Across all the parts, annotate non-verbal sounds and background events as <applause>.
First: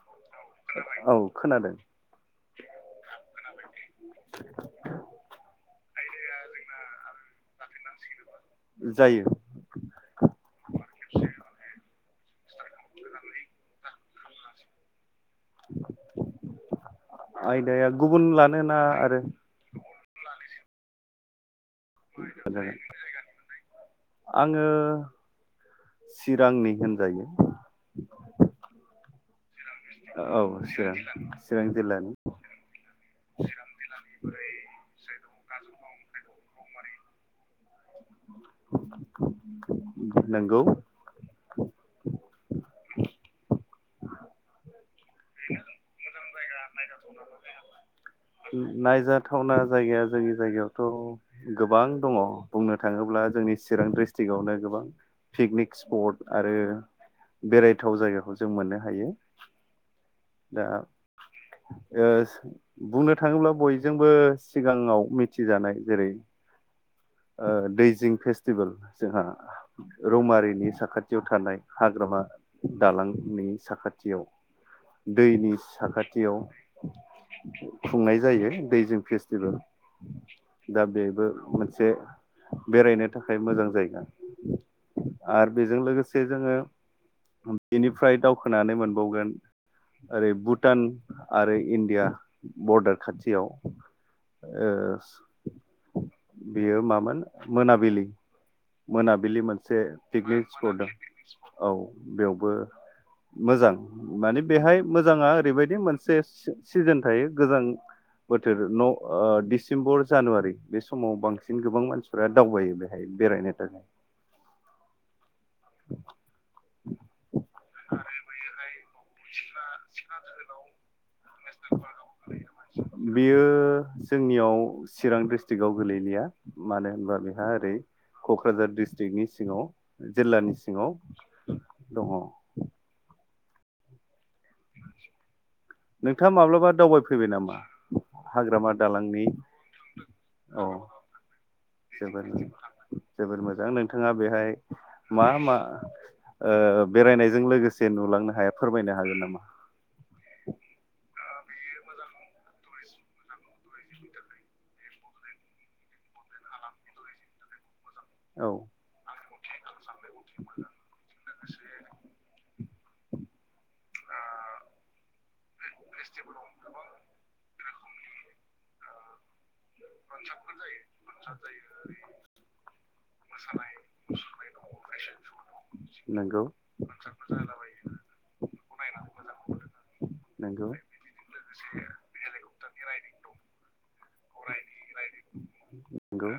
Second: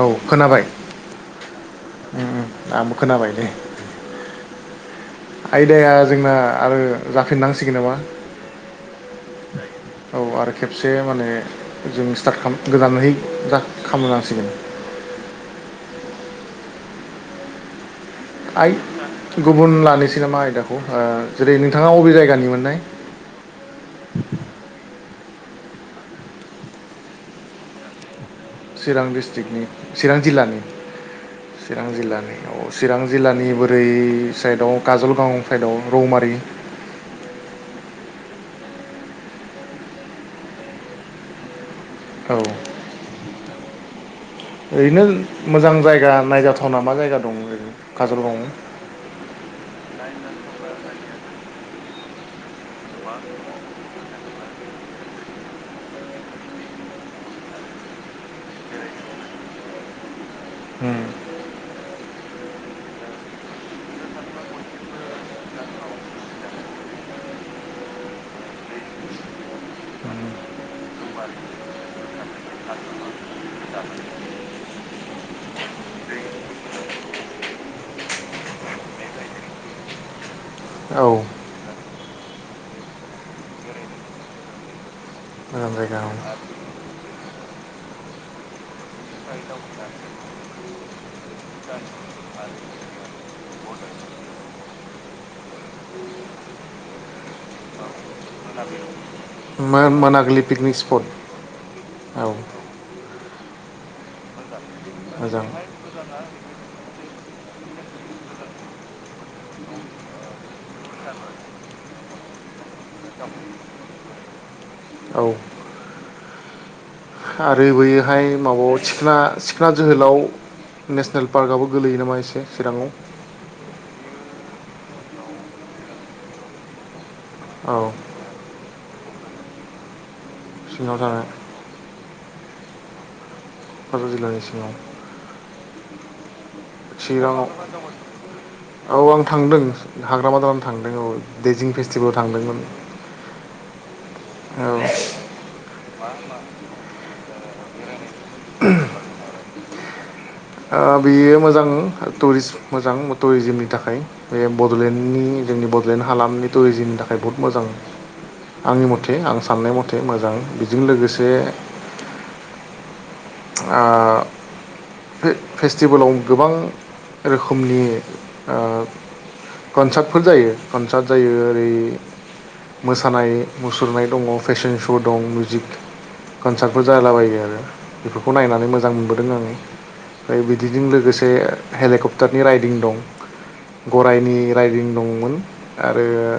औ खोनाबाय औ खोनादों आंबो खोनाबाय दे आयदाया जोंना आरो जाफिननांसिगोन नामा जायो औ आरो खेबसे माने जों स्टार्ट गोदानै खालामनांसिगोन आयदाया गुबुन लानो आइ ना आरो गुबुन लानोसैनामा आयदाखौ जेरै नों आङो चिरांनि होनजायो चिरां द्रिस्तिकनि चिरां औ जिल्लानि चिरां चिरां जिल्लानि औ चिरां जिल्लानि ओरै साइदआव काजलगाव साइदआव रौमारि नंगौ औ ओरैनो मोजां जायगा नायजाथावना मा जायगा दं ओरैनो काजलगावआव नायजाथावना जायगाया जों जायगायावथ' गोबां दङ बुंनो थाङोब्ला जोंनि चिरां डिस्ट्रिक्आवनो गोबां पिकनिक स्पट आरो बेरायथाव जायगाखौ जों मोननो हायो ओम बुंनो बुंनो थाङोब्ला बयजोंबो सिगाङाव मिथिजानाय जेरै दैजिं फेस्टिभेल जोंहा रौमारिनि साखाथियाव थानाय हाग्रामा दालांनि साखाथियाव दैनि साखाथियाव खुंनाय जायो दैजिं फेस्टिभेल दा उम बेबो औ मोनसे एसे बेरायनो थाखाय मोजां जायगा आरो मोजां बेजों जायगा औ लोगोसे जोङो बेनिफ्राय दावखोनानै मोनबावगोन ओरै भुटान आरो इण्डिया बर्डार खाथियाव बेयो मामोन मोनाबिलि मोनाबिलि बिलि मोनसे पिकनिक स्पट दं औ बेवबो मोजां माने बेहाय मोजाङा मोजां ओरैबायदि मोनसे सिजोन थायो गोजां बोथोर न' डिसेम्बर जानुवारि बे सम समाव बांसिन गोबां मानसिफ दावबायो बेहाय बेरायनो थाखाय औ आरो बैयैहाय माबायाव सिखोनना जोहोलाव नेसनेल पार्कआबो गोलैयो नामा एसे चिराङाव बियो जोंनियाव चिरां डिस्ट्रिकटआव गोलैलिया मानो होनबा बेहा ओरै क'क्राझार दिडिस्ट्रिक्नि सिङाव जिल्लानि सि सिङाव दङ क'कझार जिल्लानि सिङाव नोंथाङा माब्लाबा दावबायफैबाय चिराङाव नामा हाग्रामा औ दालांनि आं थांदों हाग्रामाादारानो थांदों औ दैजिं फेस्टिभेलाव जोबोर थांदोंमोन जोबोर मोजां नोंथाङा बेहाय औ मा मा बेरायनायजों लोगोसे नुलांनो हाया फोरमायनो हागोन नामा बेयो मोजां टुरिस्ट मोजां टुरिजिमनि थाखाय बे बड'लेण्डनि जोंनि बड'लेण्ड हालामनि टुरिजिमनि थाखाय बहुत मोजां औ आंनि मथे आं साननाय मथे एसे मोजां बेजों लोगोसे ओ फेस्टिभेलाव गोबां रोखोम रोखोमनि कनसार्टफोर जायो कनसार्ट जायो ओरै मोसानाय मुसुरनाय दङ फेशन श' दं मिउजिक नंगौ कनसार्टफोर जालाबायो आरो बे नायनानै मोजां मोनबोदों आङो मफ्राय नंगौ बिदिजों लोगोसे हेलिकप्टारनि राइदिं दं गराय राइदिं दंमोन आरो नंगौ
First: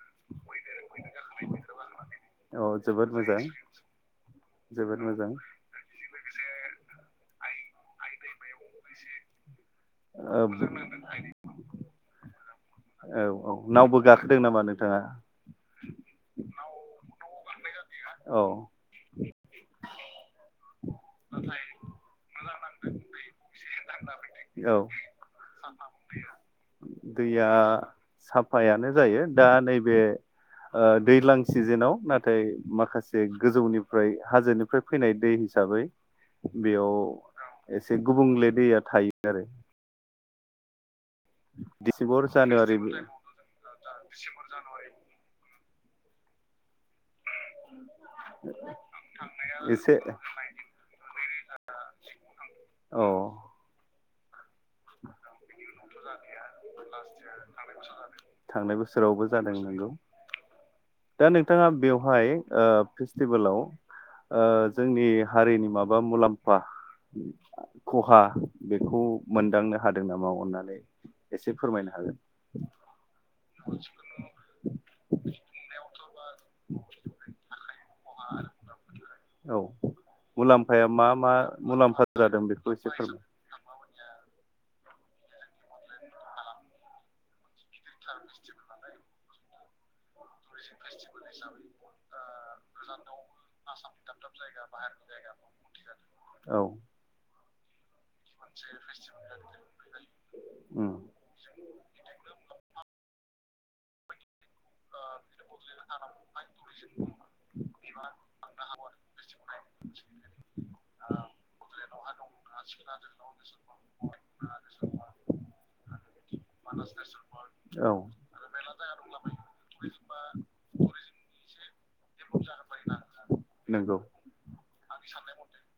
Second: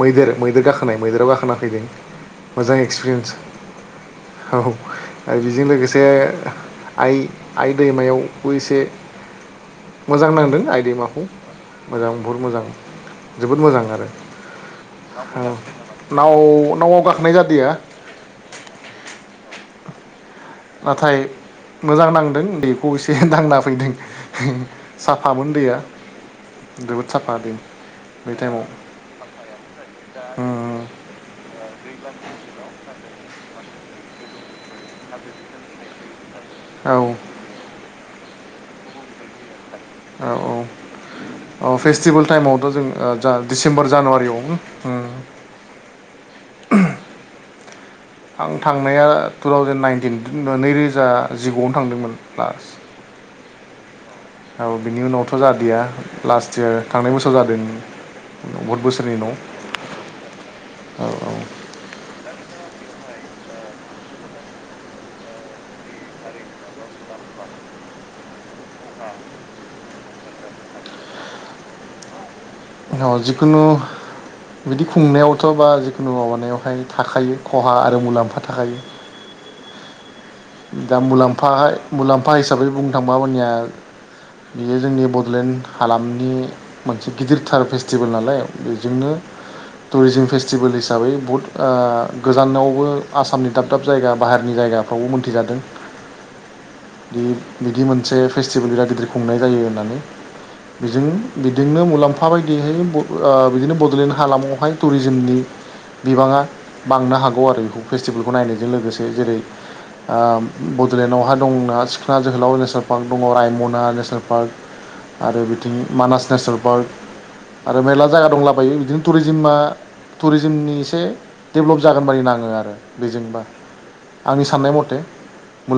मैदेर मैदेर गाखोनाय मैदेराव गाखोना फैदों औ मोजां जोबोद एक्सपिरियेन्स मोजां औ जोबोद मोजां आरो बेजों लोगोसे जे आइ आइ दैमायावबो एसे मोजां औ नांदों आइ दैमाखौ मोजां बहुद मोजां औ औ जोबोद मोजां नावबो गाखोदों नामा नोंथाङा? आरो नाव नावाव गाखोनाय जादिया औ नाथाय मोजां नांदों दैखौ एसे दांना फैदों औ साफामोन दैया जोबोद साफा दैया दै बे टाइमाव साफायानो जायो दा नैबे उम उम ओ दैज्लां सिजोनाव नाथाय माखासे गोजौनिफ्राय हाजोनिफ्राय फैनाय दै हिसाबै औ बेयाव एसे गुबुंले दैया थायो आरो औ औ औ डिसेम्बर फेस्टिभेल टाइमावथ जानुवारि जों ओ जा डिसेम्बर जानुवारियाव उम आं थांनाया टु थावजेेन एसे नाइनटिन नैरोजा जिगुआवनो थांदोंमोन औ लास्ट औ बिनि उनावथ जादिया लास्ट इयार थांनाय बोसोराव जादों थांनाय बहुद बोसोरनि बोसोरावबो उनाव जादों नंगौ औ औ हाय ओ फेस्टिभेलाव ओ जोंनि हारिनि माबा मुलाम्फा खहा बेखौ मोनदांनो हादों नामा अननानै एसे फोरमायनो हागोन औ जिखुनु बिदि खुंनायावथ बा जिखुनु माबानायावहाय थाखायो खहा आरो मुलाम्फा थाखायो औ मुलाम्फाया दा मा मा मुलाम्फाहाय मुलाम्फा जादों हिसाबै बेखौ एसे बुंनो थांबा फोरमाय मानिया बियो जोंनि बडलेण्ड हालामनि मोनसे गिदिर थार फेस्टिभेल नालाय बेजोंनो टुरिजिम फेस्टिभेल हिसाबै बुहुत ओ गोजानावबो आसामनि दाब दाब जायगा बाहेरनि जायगाफ्रावबो मोन थि जादों औ बे बिदि मोनसे फेस्टिभेल बिराद गिदिर खुंनाय जायो होननानै, उम बेजों दिंनो मुलाम्फा बायदिहाय ब ओ बिदिनो बडलेण्ड हालामावहाय टुरिजमनि बिबाङा बांनो हागौ आरो बेखौ फेस्टिभेलखौ नायनायजों लोगोसे जेरै आम बडलेण्डआवहा दंना सिखना जोहोलाव नेसनेल पार्क दङ, रायमना नेसनेल पार्क आरो बिथिं मानास नेसनेल पार्क आरो औ मेरला जायगा दंलाबायो बिदिनो टुरिजिमा टुरिजमनि एसे डेभेलप जागोन बदि नाङो आरो बेजोंबा आंनि साननाय म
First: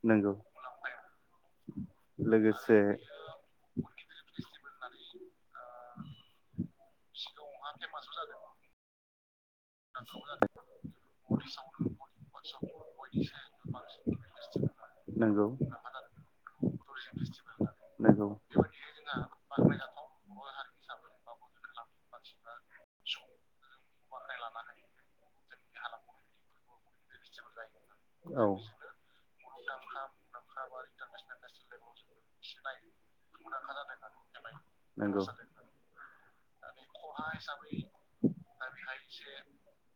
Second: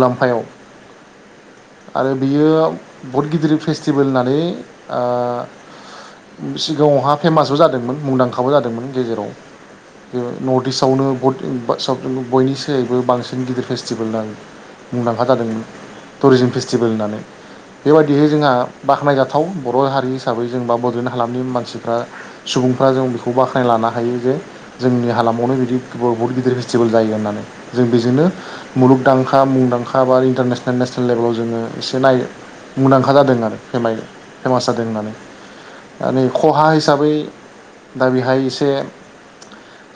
नोंगौ आरो बियो बहुत गिदिर फेस्ट भेल होननानै ओ सिगाङावहा फेमासबो जादोंमोन मुंदांखाबो जादोंमोन गेजेराव नर्थ इस्टआवनो बद इम बा साफ्रोमबो बयनि सायबो बांसिन गिदिर फेस मुंदांखा नंगौ जादों टुरिजिम फेस्टिभेल होननानै बेबायदिहै नंगौ जोंहा बाख्नायजाथाव बर' हारि हिसाबै जों बा बड'लेण्ड हालामनि मानसिफ्रा सुबुंफ्रा जों बेखौ बाख्नाय लाना हायो जे जोंनि हालामावनो बिदि बहुत गिदिर फेस्टिभेल जायो होननानै जों बेजोंनो औ मुलुगदांखा मुंदांखा बा इन्टारनेसनेल नेसनेल लेभेलाव जोङो एसे नाय मुंदांखा जादों आरो फेमास जादों होननानै नंगौ दा नै खहा हिसाबै दा बेहाय एसे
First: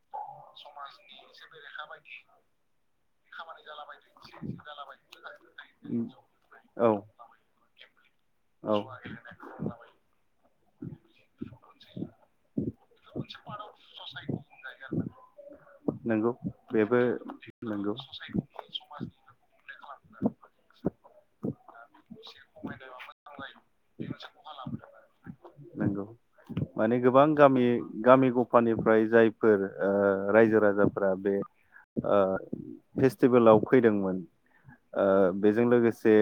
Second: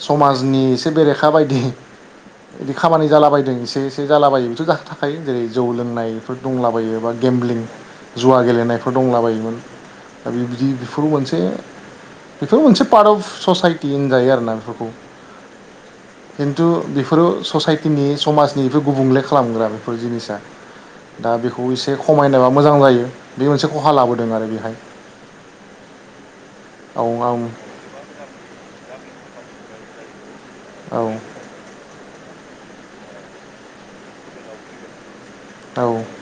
समाजनि एसे बेरेखा बायदि बिदि खामानि एसे एसे जालाबायो बेथ' ज थाखायो जेरै जौ उम लोंनायफोर औ दंलाबायो बा गेमब्लिं जुवा औ गेलेनायफोर दंला बायोमोन दा बि बेफोर मोनसेफोर मोनसे पार्ट अफ ससाइटि होनजायो आरोना बेफोरखौ नंगौ खिन्थु बेबो बेफोरो नंगौ ससाइटिनि समाजनि गुबुंले खालामग्रा बेफोर जिनिसा दा बेखौ एसे खमायनोबा मोजां जायो बे मोनसे खहा लाबोदों आरो बेहाय नंगौ माने औ गोबां औ गामि गामि गफानिफ्राय जाय फोर ओ रायजो औ राजाफोरा बे ओ फेस्टिभेलाव फैदोंमोन ओ बेजों औ लोगोसे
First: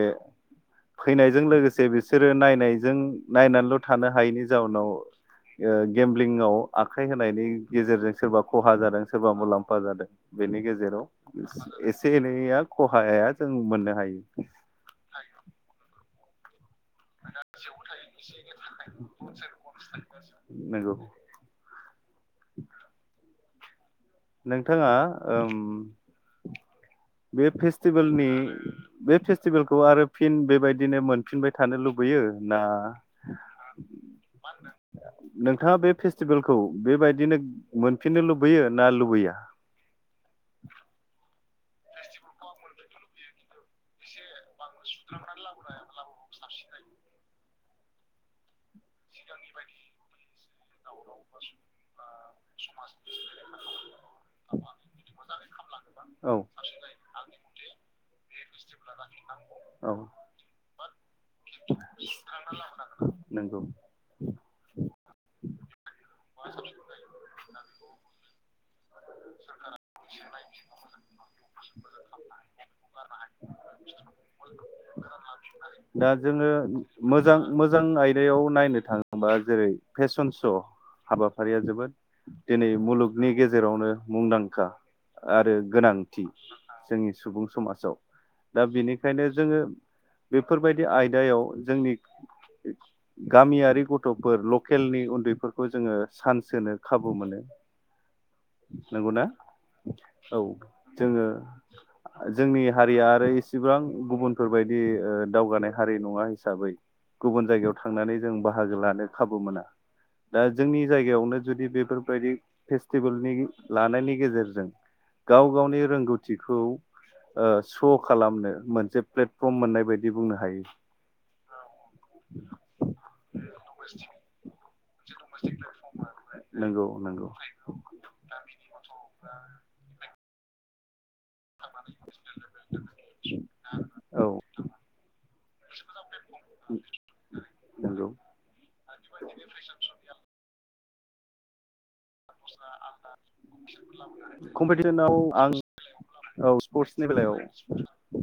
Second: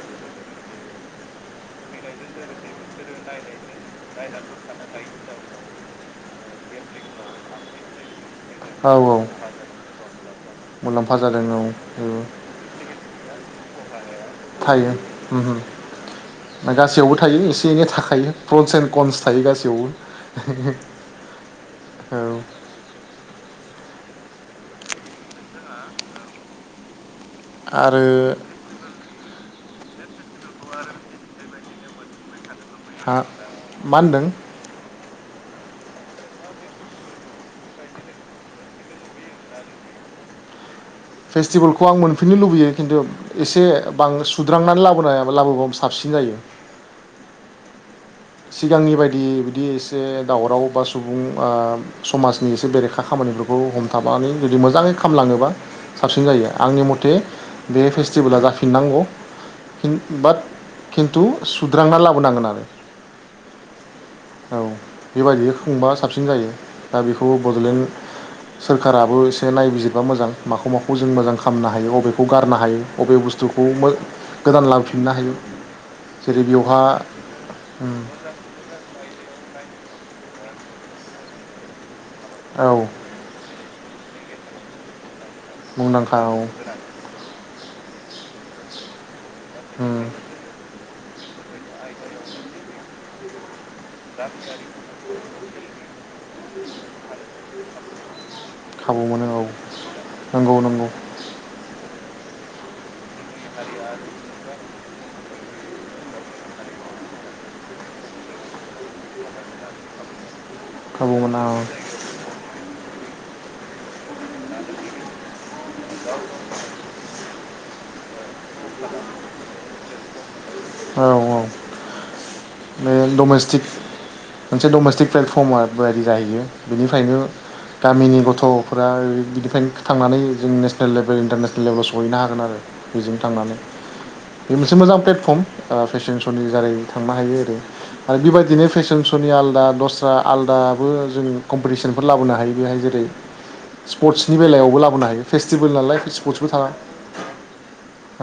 फैनायजों लोगोसे बिसोरो नायनायजों नायनानैल'। थानो हायैनि जाउनाव गेमलिंआव आखाइ होनायनि गेजेरजों सोरबा खहा जादों सोरबा जोंहा मुलाम्फा जादों बेनि मुलाम्फा जादों बा मुलाम्फा जादों गेजेराव औ एसे एनैया खहाया जों मोननो हायो। थायो गासैयावबो थायो एसे एनै थाखायो प्रन्स एन्ड कन्स थायो नंगौ गासैयावबो औ। नोंथाङा ओम। बे आरो फेस्टिभेलनि बे फेस्टिभेलखौ आरो। फिन बेबायदिनो मोनफिनबाय थानो लुबैयो ना हा मा होनदों। नोंथाङा बे फेस्टिभेलखौ बेबायदिनो मोनफिननो लुबैयो। ना लुबैया। फेस्टिभेलखौ आं मोनफिननो लुबैयो। खिन्थु एसे बां सुद्रांनानै लाबोनाया लाबोबाबो साबसिन जायो। सिगांनि बायदि बिदि एसे दावराव बा सुबुं समाजनि एसे बेरेखा खामानिफोरखौ हम थाबानानै जुदि मोजाङै खालामलाङोबा साबसिन औ जायो आंनि मथे बे फेस्ट सिबोला जाखो <unintelligible> फिननांगौ औ फिन बाट। न्थु सुद्रांना लाबोनांगोन आरो। नंगौ औ बेबायदि खुंबा साबसिन जायो दा बेखौ बड'ल लेन सोरखाराबो इसे नायबिज दिबा मोजां माखौ माखौ जों मोजां खामनो हायो अबेखौ गारनो हायो अबे बुस्थुखौ मो गोदान लाबोफिननो हायो जेरै बेयावहा जां आयदायाव नायनो थाङोबा जेरै फेशन श' हाबाफारिया जोबोद। औ दिनै मुलुगनि गेजेरावनो मुंदां का आरो मुंदांखा गोनांथि जोंनि सुबुं समाजाव। दा बिनिख बेखायनो जोङो औ बेफोरबायदि आयद गायाव जोंनि ग-गामियारि गथ'फोर लकेलनि उन्दैफोरखौ जोङो। सान्स होनो खाबु मोनो। खाबु नंगौना मोनो औ। औ नंगौ नंगौ जोङो आ जोंनि हारिया इसेबां गुबुनफोरबायदि ओ दावगानाय हारि नङा हिसाबै गुबुन जायगायाव थांनानै जों बाहागो लानो खाबु मोना। दा जोंनि खाबु मोना जायगायावनो औ जुदि बेफोरबायदि फेस्टिबोलनि लानायनि गेजेरज जों गाव गावनि रोंगौथिखौ ओ सु सख खालामनो मोनसे प्लेटफर्म मोननाय बायदि बुंनो हायो। औ औ। नो डमेस्टिक मोनसे डमेस्टिक प्लेटफर्मा बायदि जाहैयो नंगौ बेनिफ्रायनो नंगौ गामिनि गथ'फोरा ओ गिद <unintelligible> थांनानै जों नेसनेल लेब बो इन्टारनेसनेल लेबेलावसहैना हागोन आरो बेजों थांनानै औ बे मोनसे मोजां प्लेटफर्म ओ फेशन श'नि दारै थांनो हायो। नंगौ आरो बेबायदिनो फेसन श'नि आलदा दस्रा आलादाबो जों कम्पिटिसनफोर लाबोनो हायो बेहाय जेरै स्पर्टसनि बेलायावबो लाबोनो कम्पिटिसनाव हायो आं फेस्टिभेल नालाय स्पर्टसबो औ थाङा स्पर्टसनि बेलायाव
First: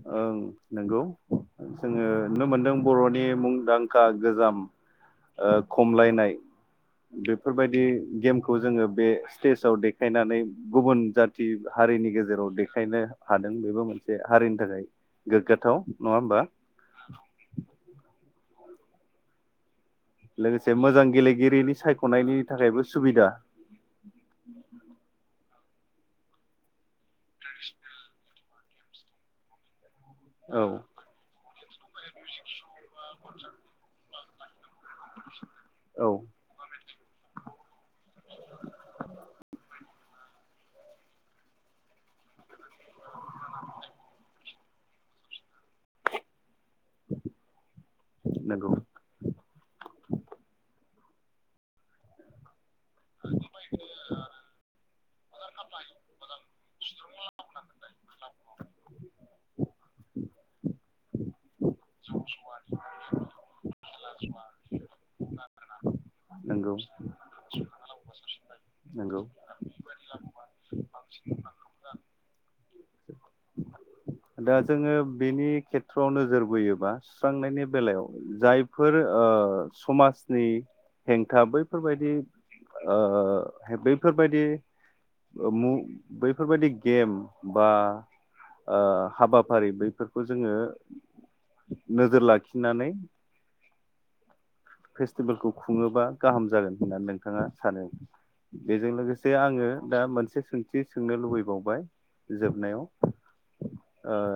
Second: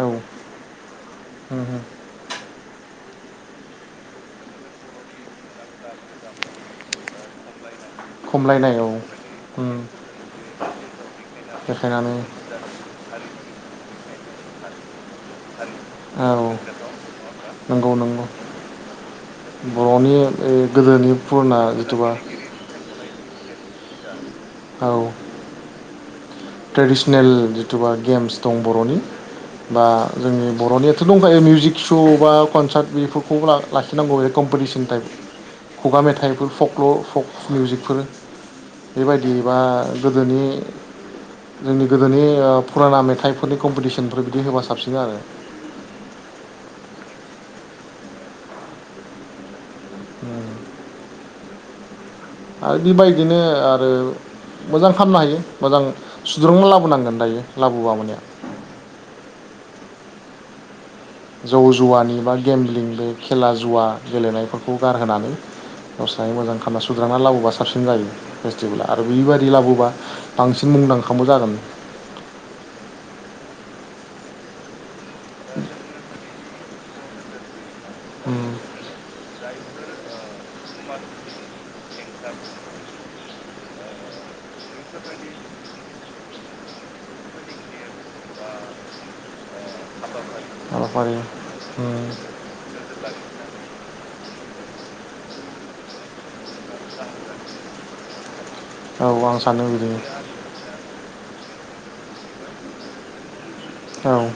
औ ओं नंगौ जोङो नुनो मोनदों बर'नि मुंदांखा गोजाम ओ खमलायनाय बेफोरबायदि गेमखौ खमलायनाय जोङो औ बे स्टेजाव खायनानै गुबुन जाथि हारिनि बेखायनो गेजेराव देखायनो हादों बेबो मोनसे हारिनि <unintelligible> नङा होमबा औ नंगौ नंगौ बर'नि ओ लोगोसे मोजां गोदोनि फुराना गेलेगिरिनि जिथुबा सायख'नायनि थाखायबो सुबिदा <unintelligible> नेल जिथुबा गेम्स दं बर'नि बा जोंनि औ बर'नियाथ' दंखायो मिउजिक श' बा कनसार्ट बेफोरखौबो लाखिनांगौ कमपाटी थाइ खुगा औ मेथाइफोर फक फक मिउजिकफोर बेबायदि बा गोदोनि जोंनि गोदोनि ओ फुराना मेथाइफोरनि कम्पटिसनफोर बिदि होबा साबसिन आरो नंगौ आ बेबायदिनो आरो मोजां फाननो हायो मोजां सुद्रुंबो लाबो जौ जुवानि बा गेम्लिं बे खेला ज जुवा गेलेनायफोरखौ गारहोना <unintelligible> दस्राय मोजां नंगौ खानना सुद्रांना लाबोबा साबसिन जायो फेस्टिभला आरो नंगौ बेबायाददि लाबोबा बांस मुंदांखांबो जागोन दा जोङो बेनि खेथ्र'आव नोजोर बोयोबा सुस्रांनायनि बेलायाव जायफोर ओ समाजनि हेंथा बैफोरबायदि ओ बैफोरबायदि म बैफोरबायदि गेम बा ओ हाबाफारि बैफोरखौ जोङो हाबाफारि नोजोर लाखिनानै फेस्टिभेलखौ खुंङोबा गाहाम जागोन होनना नोंथांङा सानो बेजों औ लोगोसे आं सानो आंङो बिदिनो दा मोनसे सोंथि सोंनो लुबैबावबाय जोबनायाव ओ औ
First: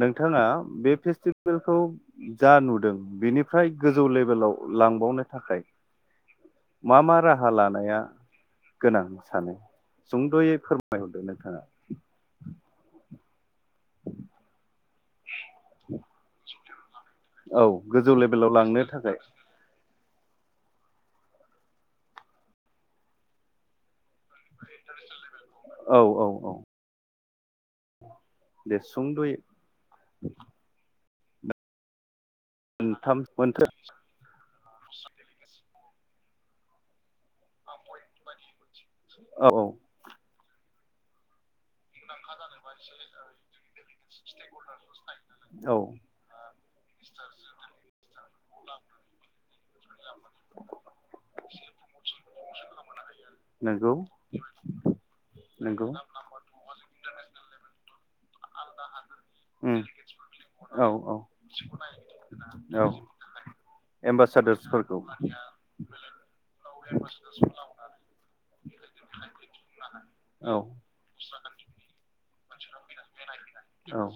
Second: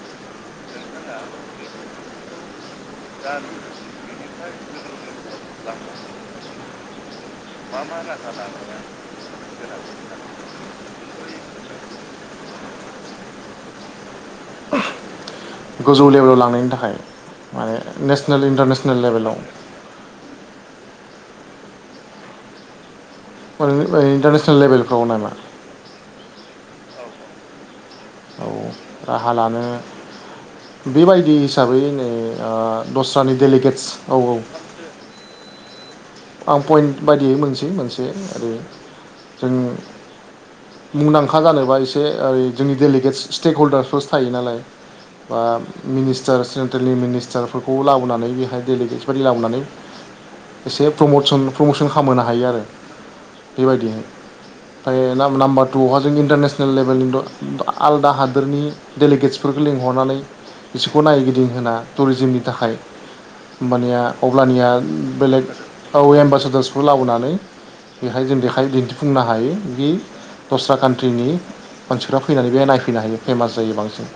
नोंथांङा बे फेस्टिभेलखौ जा नुदों बिनिफ्राय गोजौ लेभेलाव लांबावनो थाखाय मा मा राहा लानाया गोनां सानो? सुंद'यै फोरमायहरदो नोंथांङा गोजौ लेभेलाव लांनायनि था खाय औ माने गोजौ नेसनेल लेभेलाव लांनो इन्टारनेसनेल थाखाय लेभेलाव <unintelligible> टारनेसनेल लेबेलफ्राव नामा औ औ औ औ दे राहा सुंद'यै लानो बेबायदि हिसाबैनो ओ मोनथाम दस्रानि मोनथाम डेलिगेटस औ औ आं पइन्ट बायदियै मोनसै मोनसे बे आरि औ जों औ मुंदांखा जानोबा एसे ऐ जोंनि डलिगेट सि-स्टेक हल्डार पस थायो नालाय। बा औ मिनिस्टार्स सेन्ट्रेलनि मिनिस्टारफोरखौ लाबोनानै बेहाय डेलिगेटस बादि लाबोनानै एसे प्रमसन प्रमसन खालामहोनो हायो आरो। बेबायदिनो नंगौ ओमफाय नाम नाम्बार नंगौ थुआवहा जोंनि इन्टारनेसनेल लेभेलनिथ' आलदा हादोरनि डेलिगेटसफोरखौ उम लिंहरनानै औ बिसोरखौ नायगिदिं होना टुरिजिमनि थाखाय औ होमबानिया अब्लानिया एम्बासादर्सफोरखौ बेलेग औ एम्बासादार्सखौ लाबोनानै बेहाय जों देखाय दिन्थिफुंनो हायो दि औ दस्रा कान्ट्रिनि मानसिफ्रा फैनानै बेहाय नाय फैनो हायो फेमास जायो औ बांसिन।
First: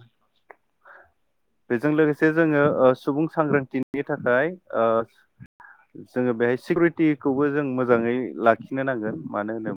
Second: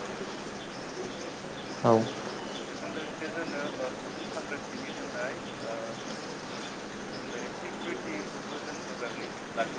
बेजों औ लोगोसे जोंङो ओ सुबुं सांग्रांथि नि थाखाय ओ जोंङो बेहाय सिकिउरिटिखौबो जों मोजांङै लाखिनो नांगोन। मानो होनोब